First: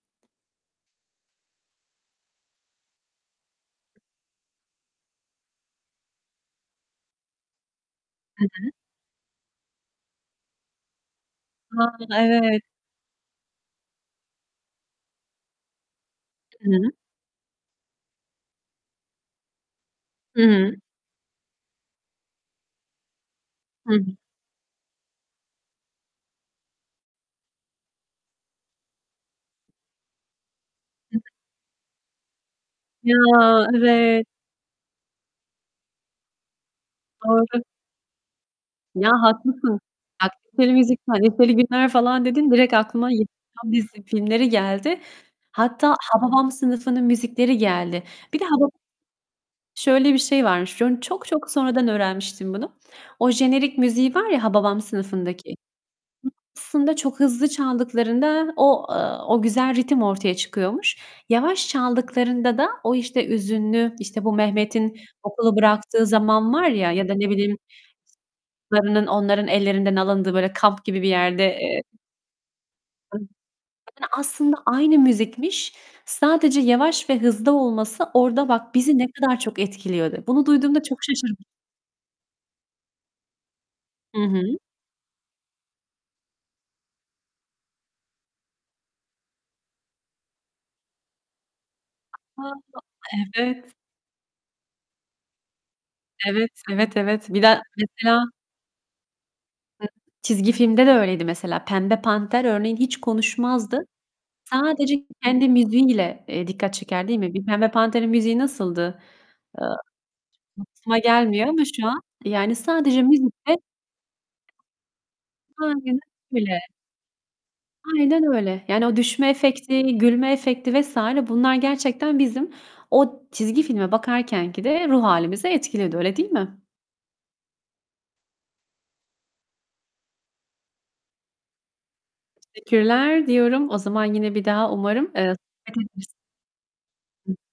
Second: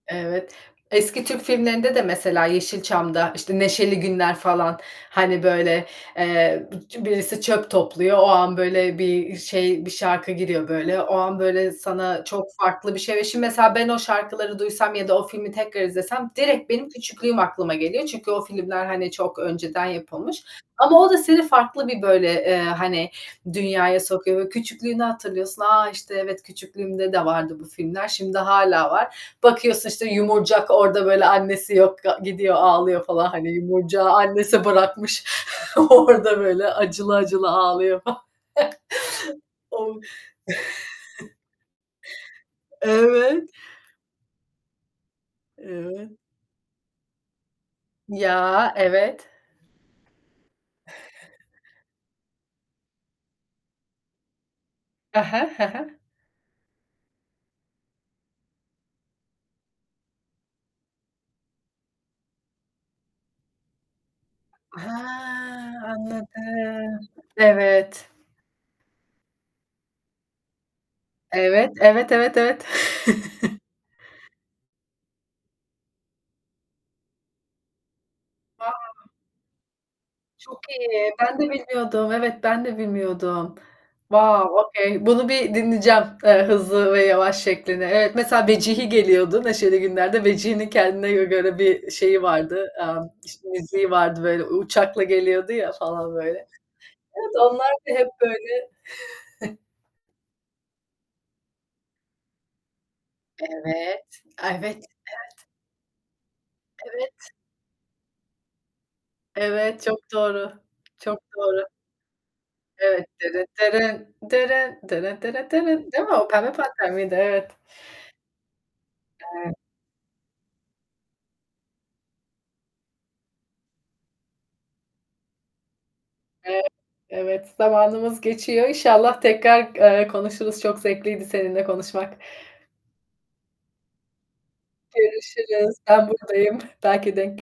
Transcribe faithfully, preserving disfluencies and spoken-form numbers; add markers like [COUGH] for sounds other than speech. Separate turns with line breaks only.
Evet. Eski Türk filmlerinde de mesela Yeşilçam'da, işte, Neşeli Günler falan, hani, böyle, eee, d birisi çöp topluyor, o
Hı
an,
hı.
böyle, bir şey, bir şarkı giriyor, böyle, o an, böyle,
[UNINTELLIGIBLE]
sana çok
Evet.
farklı bir şey Ve şimdi mesela ben o şarkıları duysam ya da o filmi tekrar izlesem
I
direkt benim
hı.
küçüklüğüm aklıma geliyor. Çünkü o filmler, hani, çok önceden
Hı
yapılmış.
hı.
Ama o da seni farklı bir, böyle, eee, hani,
Hı
dünyaya
hı.
sokuyor ve küçüklüğünü hatırlıyorsun. "A! İşte, evet küçüklüğümde de vardı bu filmler." Şimdi hâlâ var. Bakıyorsun, işte, Yumurcak orada,
Hı hı.
böyle, annesi yok, ga gidiyor ağlıyor
Ya,
falan, hani. Yumurcak'ı
evet.
annesi bırakmış, [CHUCKLES] orada böyle acılı acılı
Doğru.
ağlıyor fa [CHUCKLES]
Ya, haklısın.
O!
[UNINTELLIGIBLE] müzik,
[CHUCKLES]
"Neşeli Günler" falan dedin, direkt aklıma
Evet.
Yeşilçam dizisi filmleri geldi. Hatta
Evet.
Hababam Sınıfı'nın müzikleri geldi. Bir de Hababa
Ya, evet.
şöyle bir şey varmış; onu çok çok
[CHUCKLES]
sonradan öğrenmiştim bunu. O jenerik müziği var ya Hababam
I hı,
Sınıfı'ndaki.
hı hı.
Aslında çok hızlı çaldıklarında o, ııı, o güzel ritim ortaya çıkıyormuş. Yavaş çaldıklarında da o, işte, üzünlü, işte, bu
He,
Mehmet'in okulu bıraktığı zaman var ya
anladım.
ya da ne bileyim,
Evet.
[UNINTELLIGIBLE] onların ellerinden alındığı böyle kamp gibi bir yerde,
Evet.
eee
Evet, evet, evet.
[UNINTELLIGIBLE]
[CHUCKLES]
Yani aslında aynı müzikmiş. Sadece yavaş ve hızlı olması orada bak, bizi
Vaov.
ne kadar çok etkiliyordu. Bunu
Çok
duyduğumda çok
iyi. Ben
şaşırmış
de bilmiyordum. Evet, ben de bilmiyordum.
Hı hı.
Wow, okay. Bunu bir dinleyeceğim. Eee, hızlı ve yavaş şeklini. Evet, mesela Vecihi geliyordu, Neşeli Günler'de. Vecihi'nin kendine gö göre bir şeyi vardı,
[UNINTELLIGIBLE]
aaa, işte,
Evet.
müziği vardı, böyle, u uçakla geliyordu ya falan, böyle.
Evet. Evet, evet.
Evet,
Bir
onlar
de
da hep
mesela
böyle [CHUCKLES]
[UNINTELLIGIBLE] Çizgi filmde de öyleydi mesela. Pembe Panter örneğin hiç konuşmazdı.
Evet, evet, evet.
Sadece kendi müziği ile, eee, dikkat çeker, değil
Evet.
mi? Bir Pembe Panter'in müziği nasıldı? Eee,
Evet. Çok doğru,
[UNINTELLIGIBLE] aklıma
çok
gelmiyor ama
doğru.
şu an, yani sadece
Evet. "Dırıt
müzikle
dırın dırın dırıt dırıt dırın."
Aynen
Değil mi? O Pembe
öyle.
Panter miydi? Evet.
Aynen öyle. Yani o düşme
[UNINTELLIGIBLE]
efekti, gülme efekti vs. bunlar gerçekten bizim o çizgi filme bakarkenkide ruh hâlimizi etkiledi, öyle değil mi?
Evet, evet. Zamanımız geçiyor. İnşallah tekrar g eee, konuşuruz. Çok zevkliydi seninle konuşmak.
Teşekkürler diyorum. O zaman yine bir daha umarım, eee,
Görüşürüz.
sohbet edebiliriz.
Ben burdayım. Belki
I
denk